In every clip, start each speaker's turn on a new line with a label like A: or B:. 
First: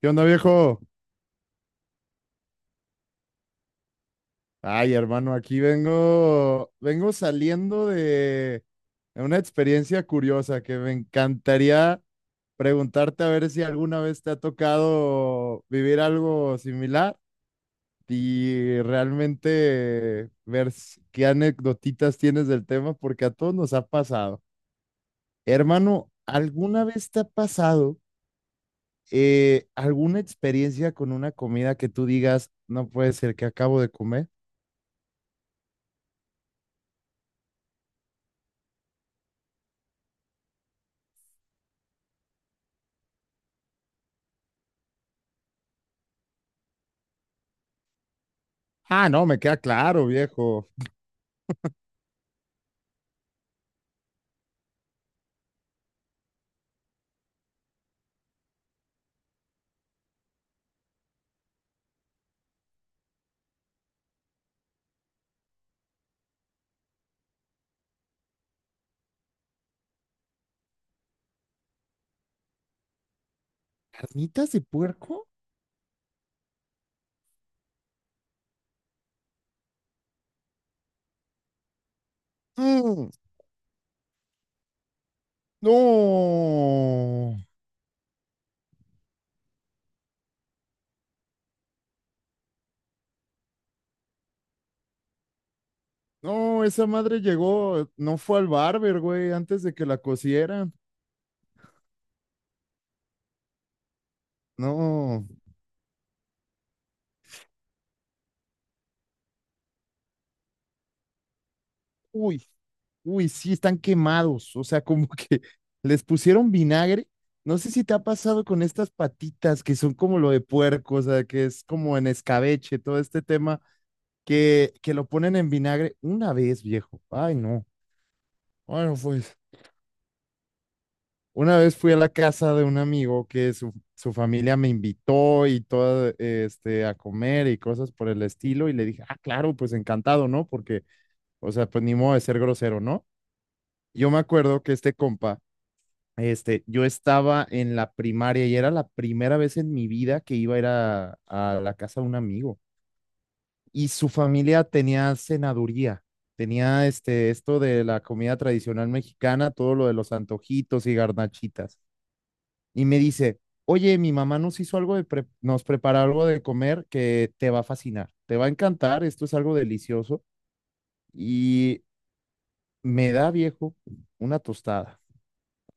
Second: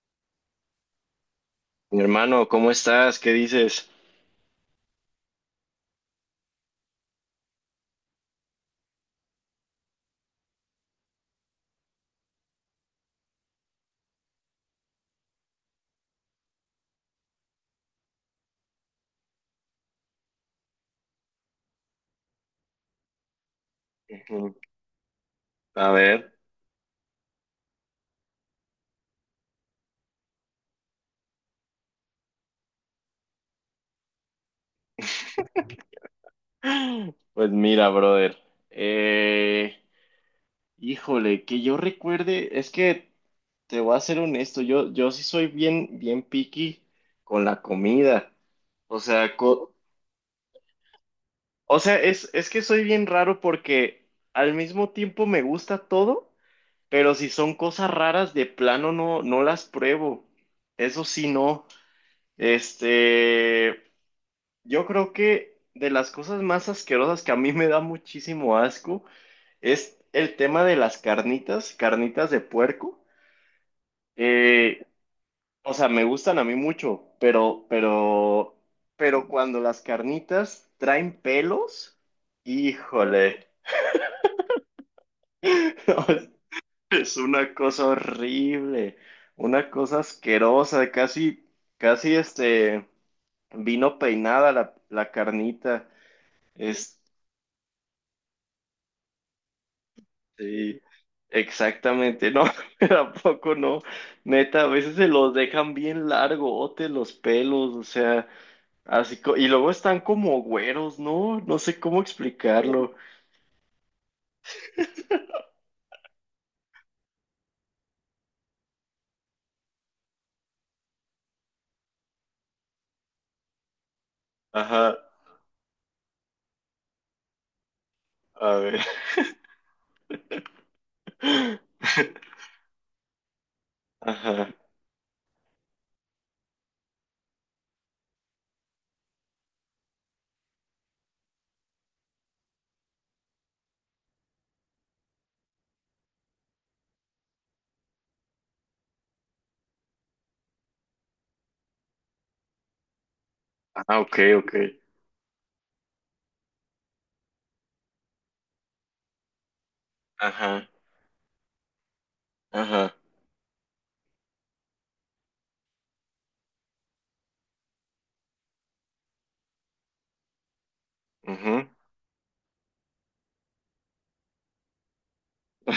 A: ¿Qué onda, viejo?
B: Mi hermano, ¿cómo estás? ¿Qué dices?
A: Ay, hermano, aquí vengo, vengo saliendo de una experiencia curiosa que me encantaría preguntarte a ver si alguna vez te ha tocado vivir algo similar y realmente qué anecdotitas tienes del tema, porque a todos nos ha pasado.
B: Ujú. A
A: Hermano,
B: ver,
A: ¿alguna vez te ha pasado alguna experiencia con una comida que tú digas, no puede ser que acabo de comer?
B: pues mira, brother. Eh, híjole, que yo recuerde, es que te voy a ser honesto, yo sí soy bien picky con la comida. O
A: Ah, no,
B: sea,
A: me queda claro, viejo.
B: o sea, es que soy bien raro porque al mismo tiempo me gusta todo, pero si son cosas raras, de plano no las pruebo. Eso sí, no. Este. Yo creo que de las cosas más asquerosas que a mí me da muchísimo asco es el tema de las carnitas, carnitas de puerco.
A: ¿Carnitas de
B: Eh,
A: puerco?
B: o sea, me gustan a mí mucho, pero cuando las carnitas traen pelos,
A: Mm,
B: híjole, es
A: no,
B: una cosa horrible, una cosa asquerosa, casi vino peinada la carnita.
A: no, esa madre llegó, no fue al barber, güey, antes de que la cocieran.
B: Sí, exactamente, no, tampoco no, neta, a veces se
A: No,
B: los dejan bien largotes los pelos, o sea, así, y luego están como güeros, ¿no? No sé cómo
A: uy,
B: explicarlo.
A: uy, sí, están quemados, o sea, como que les pusieron vinagre. No sé si te ha pasado con estas patitas que son como lo de puerco, o sea, que es como en escabeche, todo este tema, que
B: Ajá,
A: lo ponen en vinagre una vez, viejo. Ay, no.
B: a ver,
A: Bueno, pues. Una vez fui a la casa de un amigo que su
B: ajá,
A: familia me invitó y todo, este, a comer y cosas por el estilo, y le dije, ah, claro, pues encantado, ¿no? Porque, o sea, pues ni modo de ser grosero, ¿no? Yo me acuerdo que este compa, este, yo estaba en la primaria y era la primera vez en mi vida que iba a ir a la casa de un amigo, y
B: ah,
A: su
B: ok, ok,
A: familia tenía cenaduría. Tenía este, esto de la comida tradicional mexicana, todo lo de los
B: ajá,
A: antojitos y garnachitas. Y
B: ajá,
A: me dice, oye, mi mamá nos hizo nos preparó algo de comer que te va a fascinar, te va a encantar, esto es algo delicioso.
B: ujú.
A: Y me da, viejo, una tostada.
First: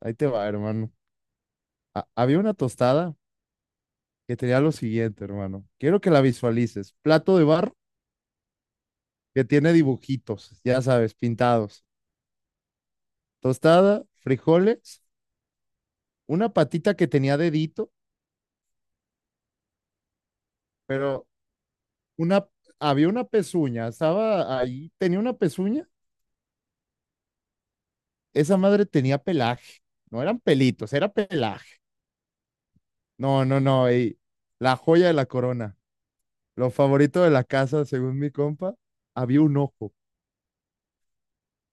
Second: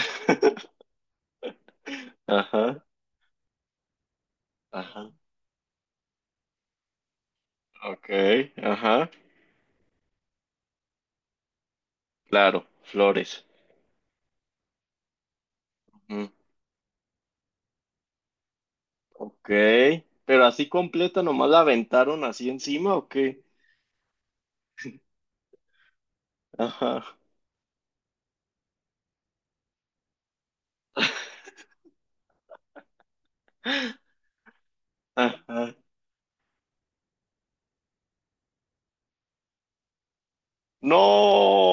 A: Ahí te va, hermano. Había una
B: Ajá,
A: tostada que tenía lo
B: ajá,
A: siguiente, hermano. Quiero que la visualices. Plato de barro
B: ok, ajá,
A: que tiene dibujitos, ya sabes, pintados.
B: claro, flores,
A: Tostada, frijoles,
B: ujú,
A: una patita que tenía dedito,
B: ok, pero así completa,
A: pero
B: nomás la aventaron
A: una,
B: así encima, ¿o
A: había una
B: qué?
A: pezuña, estaba ahí, tenía una pezuña,
B: Ajá.
A: esa madre tenía pelaje. No eran pelitos, era pelaje. No, no, no. Ey, la joya de la
B: Ajá.
A: corona. Lo favorito de la casa, según mi compa, había un ojo.
B: No,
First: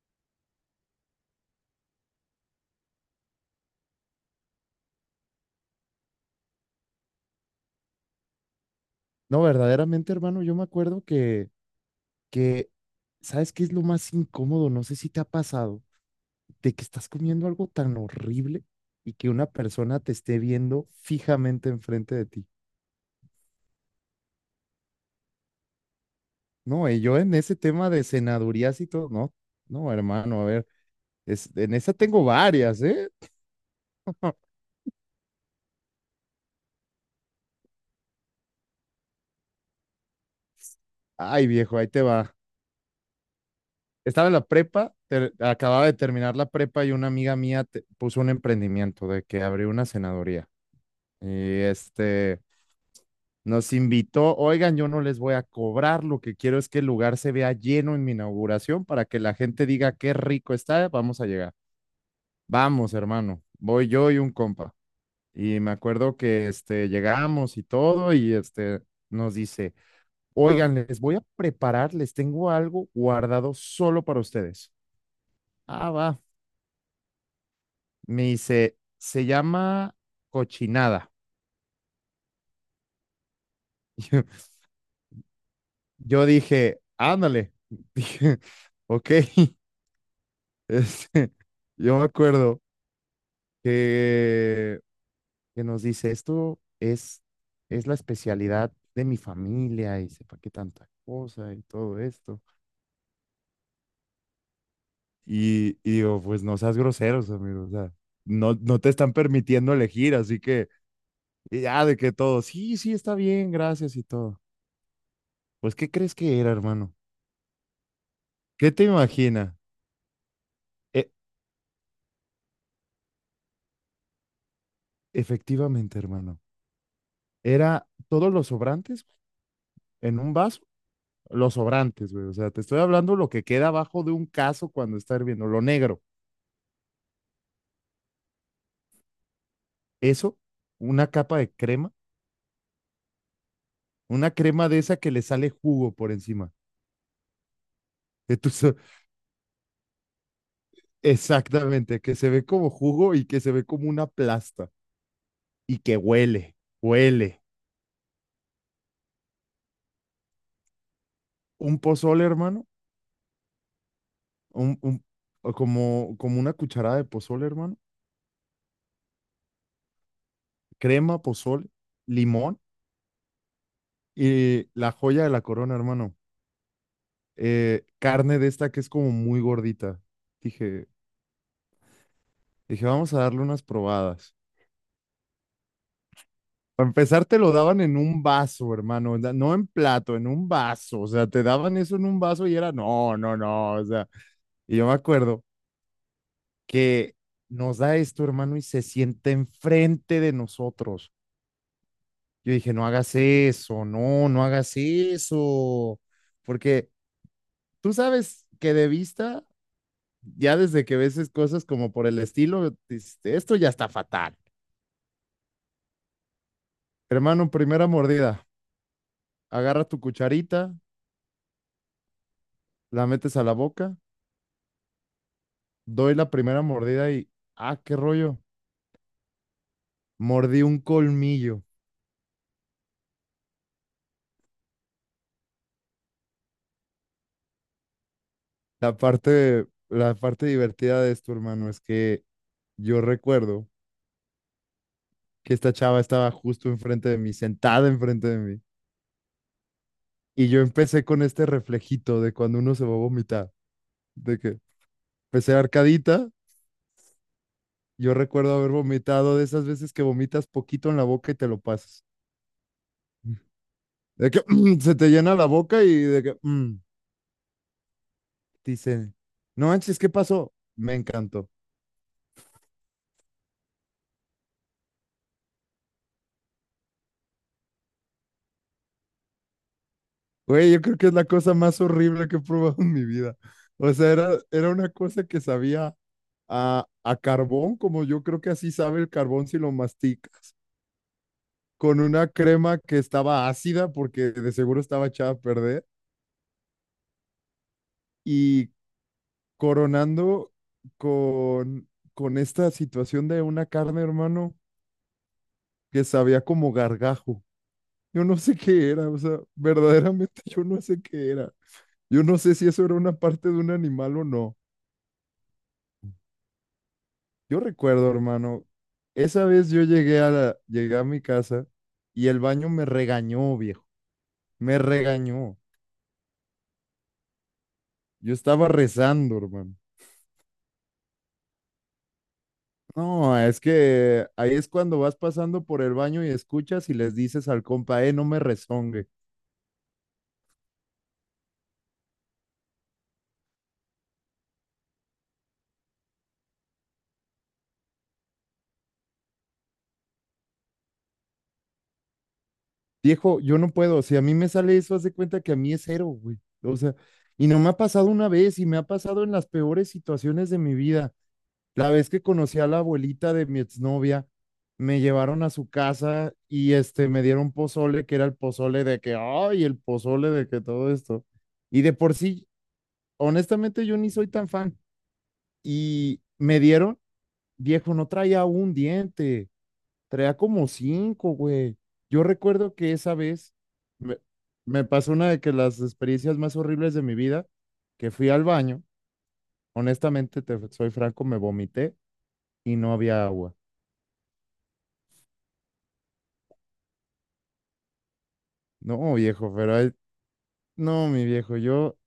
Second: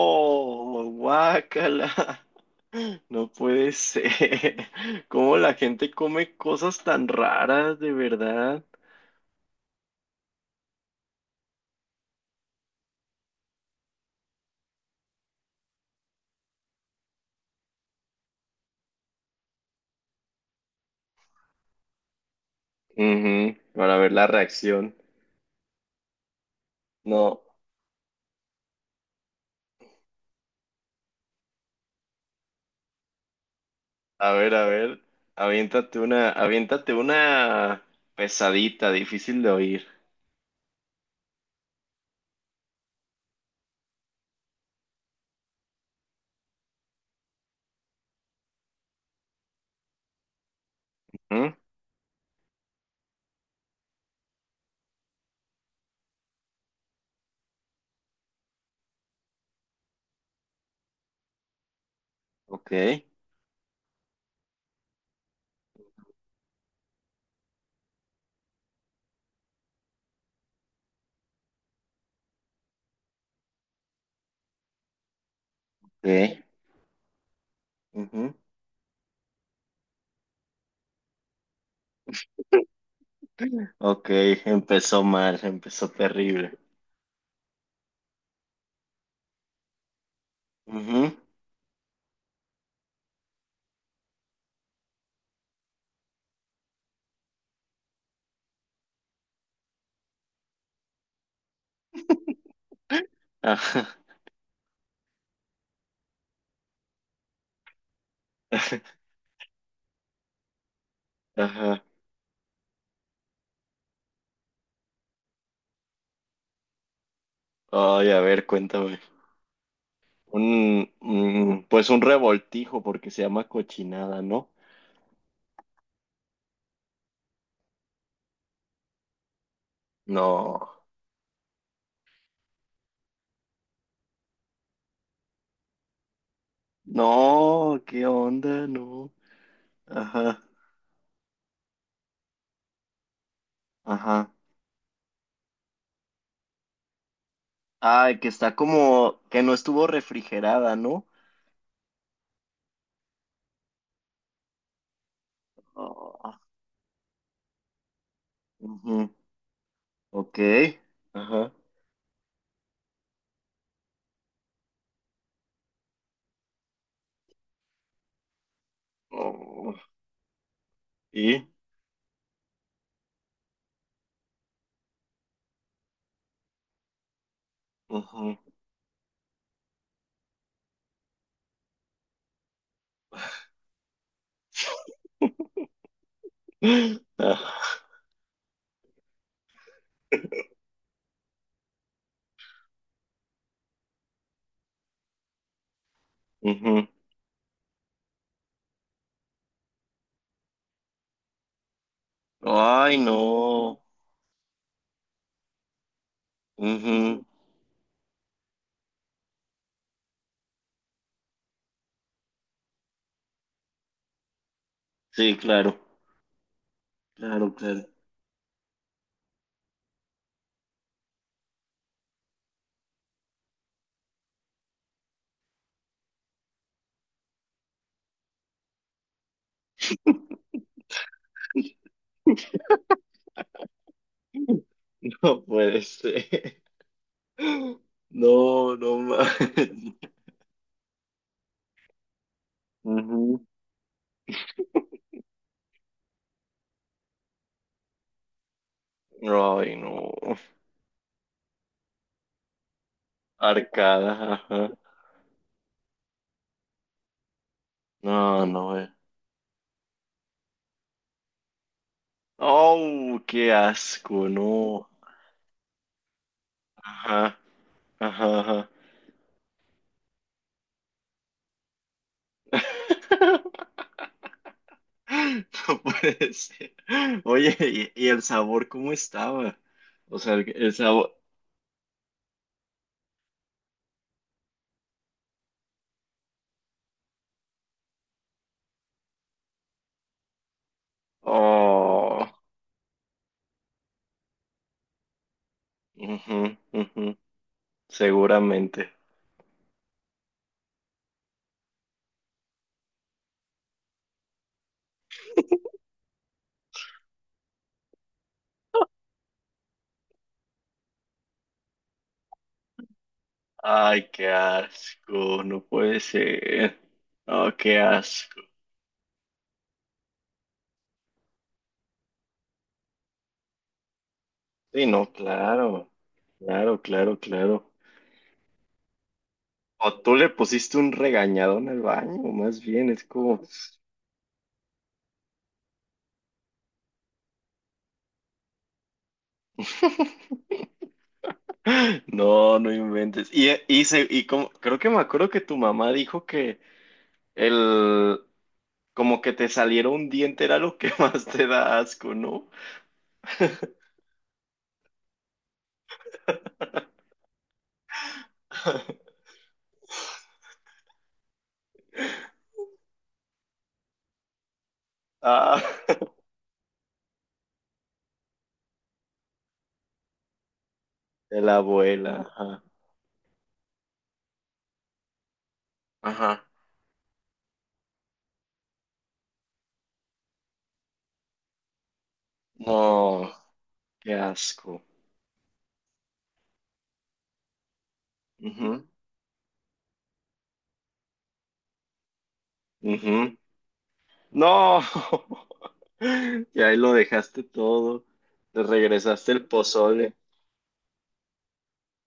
B: guácala. No puede ser. ¿Cómo la gente come cosas tan raras, de verdad?
A: No, verdaderamente, hermano, yo me acuerdo que, ¿sabes qué es lo más incómodo? No sé si te ha pasado, de que estás comiendo algo tan horrible y que una persona te esté viendo fijamente enfrente de ti.
B: Ujú, para ver la reacción.
A: No, y yo en
B: No,
A: ese tema de senadurías y todo, no, no, hermano, a ver, es, en esa tengo varias, ¿eh?
B: a ver, a ver. Aviéntate una pesadita, difícil de oír.
A: Ay, viejo, ahí te va. Estaba en la prepa, acababa de terminar la prepa y una amiga mía puso un emprendimiento de que abrió una senadoría. Y
B: Ujú,
A: este nos invitó, oigan, yo no les voy a cobrar, lo que quiero es que el lugar se vea lleno en mi inauguración para que la gente diga qué rico está, vamos a llegar.
B: ok,
A: Vamos, hermano, voy yo y un compa. Y me acuerdo que este llegamos y todo y este nos dice, oigan, les voy a preparar, les tengo algo guardado solo para ustedes. Ah, va.
B: ok,
A: Me
B: ujú.
A: dice, se llama cochinada.
B: Ok,
A: Yo,
B: empezó mal, empezó
A: yo
B: terrible.
A: dije, ándale. Dije, ok.
B: Ujú,
A: Este, yo me acuerdo que, que nos dice, esto es la especialidad de mi familia y sepa qué tanta cosa y todo esto.
B: ajá.
A: Y digo, pues no seas groseros, amigo. O sea, no, no te están permitiendo elegir, así que y
B: Ajá.
A: ya de que todo, sí, sí, está bien, gracias y todo. Pues, ¿qué crees que era, hermano?
B: Ay, a ver,
A: ¿Qué te
B: cuéntame.
A: imaginas?
B: Un,
A: E-
B: pues un revoltijo porque se llama cochinada, ¿no?
A: Efectivamente, hermano. Era todos los sobrantes en un vaso,
B: No.
A: los sobrantes, güey. O sea, te estoy hablando lo que queda abajo de un caso cuando está hirviendo, lo negro.
B: No, ¿qué onda? No.
A: Eso,
B: Ajá.
A: una capa de crema,
B: Ajá.
A: una crema de esa que le sale jugo por encima.
B: Ay, que
A: de tu
B: está
A: so-
B: como que no estuvo refrigerada, ¿no?
A: exactamente, que se ve como jugo y que se ve como una plasta y que
B: Ah,
A: huele, huele.
B: ujú. Ok. Ajá.
A: Un pozole, hermano, un, un- como, como una cucharada de pozole, hermano.
B: Oh,
A: Crema,
B: y
A: pozole, limón. Y la joya de la corona, hermano.
B: ujú.
A: Carne de esta que es como muy gordita. Dije, dije, vamos a darle unas probadas. Para empezar, te lo
B: Ah,
A: daban en un vaso, hermano. No en plato, en un vaso. O sea, te daban eso en un vaso y era, no, no, no. O sea, y yo me acuerdo
B: ujú.
A: que nos da esto, hermano, y se sienta enfrente de nosotros. Yo dije, no
B: Ay,
A: hagas
B: no.
A: eso, no, no hagas eso. Porque
B: Ujú.
A: tú sabes que de vista ya desde que ves cosas como por el estilo, dices, esto ya está fatal.
B: Sí, claro.
A: Hermano,
B: Claro,
A: primera
B: claro.
A: mordida, agarra tu cucharita, la metes a la boca, doy la primera mordida y, ah, qué rollo, mordí un colmillo.
B: No puede ser. No, no más.
A: La parte divertida de esto, hermano, es que yo
B: Ujú.
A: recuerdo que esta chava estaba justo enfrente de mí, sentada enfrente de mí,
B: Ay, no.
A: y yo empecé con este reflejito de cuando uno se va a vomitar,
B: Arcada,
A: de que
B: ajá.
A: empecé arcadita. Yo
B: No,
A: recuerdo haber
B: no, eh.
A: vomitado de esas veces que vomitas poquito en la boca y te lo pasas.
B: Oh, qué asco,
A: De que
B: no.
A: se te llena la boca y de que mm,
B: Ajá, ajá, ajá.
A: dice, no manches, ¿qué pasó? Me encantó.
B: No puede ser. Oye, ¿ y el sabor cómo estaba? O sea,
A: Güey,
B: el
A: yo creo que es
B: sabor.
A: la cosa más horrible que he probado en mi vida. O sea, era una cosa que sabía a carbón, como yo creo que así sabe el carbón si lo mastica, con
B: Oh,
A: una crema que estaba ácida porque de seguro estaba echada a perder
B: ujú,
A: y
B: seguramente.
A: coronando con, con esta situación de una carne, hermano, que sabía como gargajo. Yo no sé qué era, o sea, verdaderamente yo no sé qué era. Yo no sé si eso era una parte de un
B: Ay,
A: animal o
B: qué
A: no.
B: asco, no puede ser. Oh,
A: Yo
B: qué
A: recuerdo,
B: asco.
A: hermano, esa vez yo llegué a mi casa y el baño me regañó, viejo. Me
B: Sí, no,
A: regañó.
B: claro, claro, claro, claro.
A: Yo estaba rezando, hermano.
B: O tú le pusiste un regañadón al baño, más bien, es
A: No, es que ahí es cuando vas pasando por el baño y escuchas y les dices al compa, no me rezongue.
B: no, no inventes. Creo que me acuerdo que tu mamá dijo que el, como que te saliera un diente era lo que más te da asco, ¿no?
A: Viejo, yo no puedo. Si a mí me sale eso, haz de cuenta que a mí es cero, güey. O sea, y no me ha pasado una vez y me ha pasado en las peores situaciones de mi vida. La vez que conocí a la abuelita de mi exnovia, me llevaron a
B: Ah,
A: su casa y este me dieron pozole, que era el pozole de que, ay, el pozole de que todo esto.
B: de la
A: Y de por
B: abuela,
A: sí,
B: ajá.
A: honestamente, yo ni soy tan fan. Y
B: Ajá.
A: me dieron, viejo, no traía un diente. Traía como cinco, güey. Yo recuerdo que esa
B: No,
A: vez
B: qué
A: me,
B: asco.
A: me pasó una de que las experiencias más horribles de mi vida, que fui al
B: Ujú,
A: baño, honestamente, te soy franco, me vomité y no había
B: ujú.
A: agua.
B: No, y ahí lo dejaste todo, te
A: No,
B: regresaste el
A: viejo, pero ahí-
B: pozole.
A: no, mi viejo, yo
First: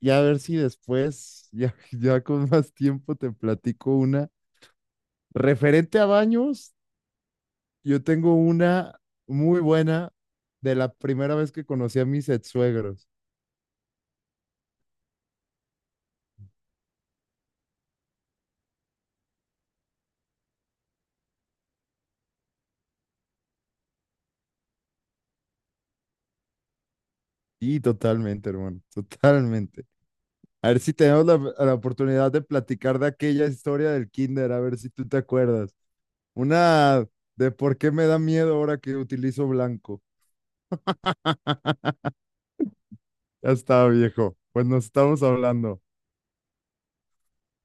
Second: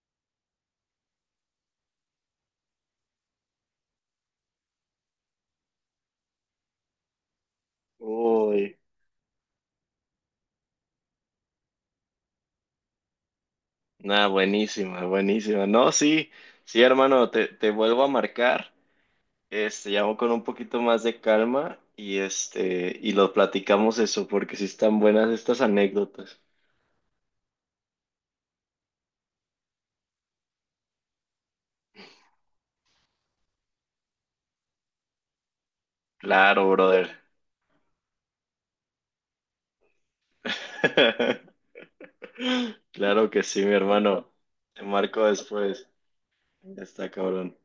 A: ya a ver si después, ya, ya con más tiempo te platico una. Referente a baños, yo tengo
B: Uy,
A: una muy buena de la primera vez que conocí a mis ex suegros.
B: nada, buenísima, buenísima. No, sí, sí, hermano, te vuelvo a marcar, llamo con un poquito más de calma y este, y lo platicamos eso, porque sí están buenas estas anécdotas.
A: Y totalmente, hermano, totalmente. A ver si tenemos la oportunidad de platicar de aquella historia del kinder, a ver si tú te acuerdas.
B: Claro,
A: Una
B: brother.
A: de por qué me da miedo ahora que utilizo blanco.
B: Claro que
A: Ya
B: sí, mi
A: está,
B: hermano.
A: viejo. Pues
B: Te
A: nos estamos
B: marco
A: hablando.
B: después. Ya está cabrón.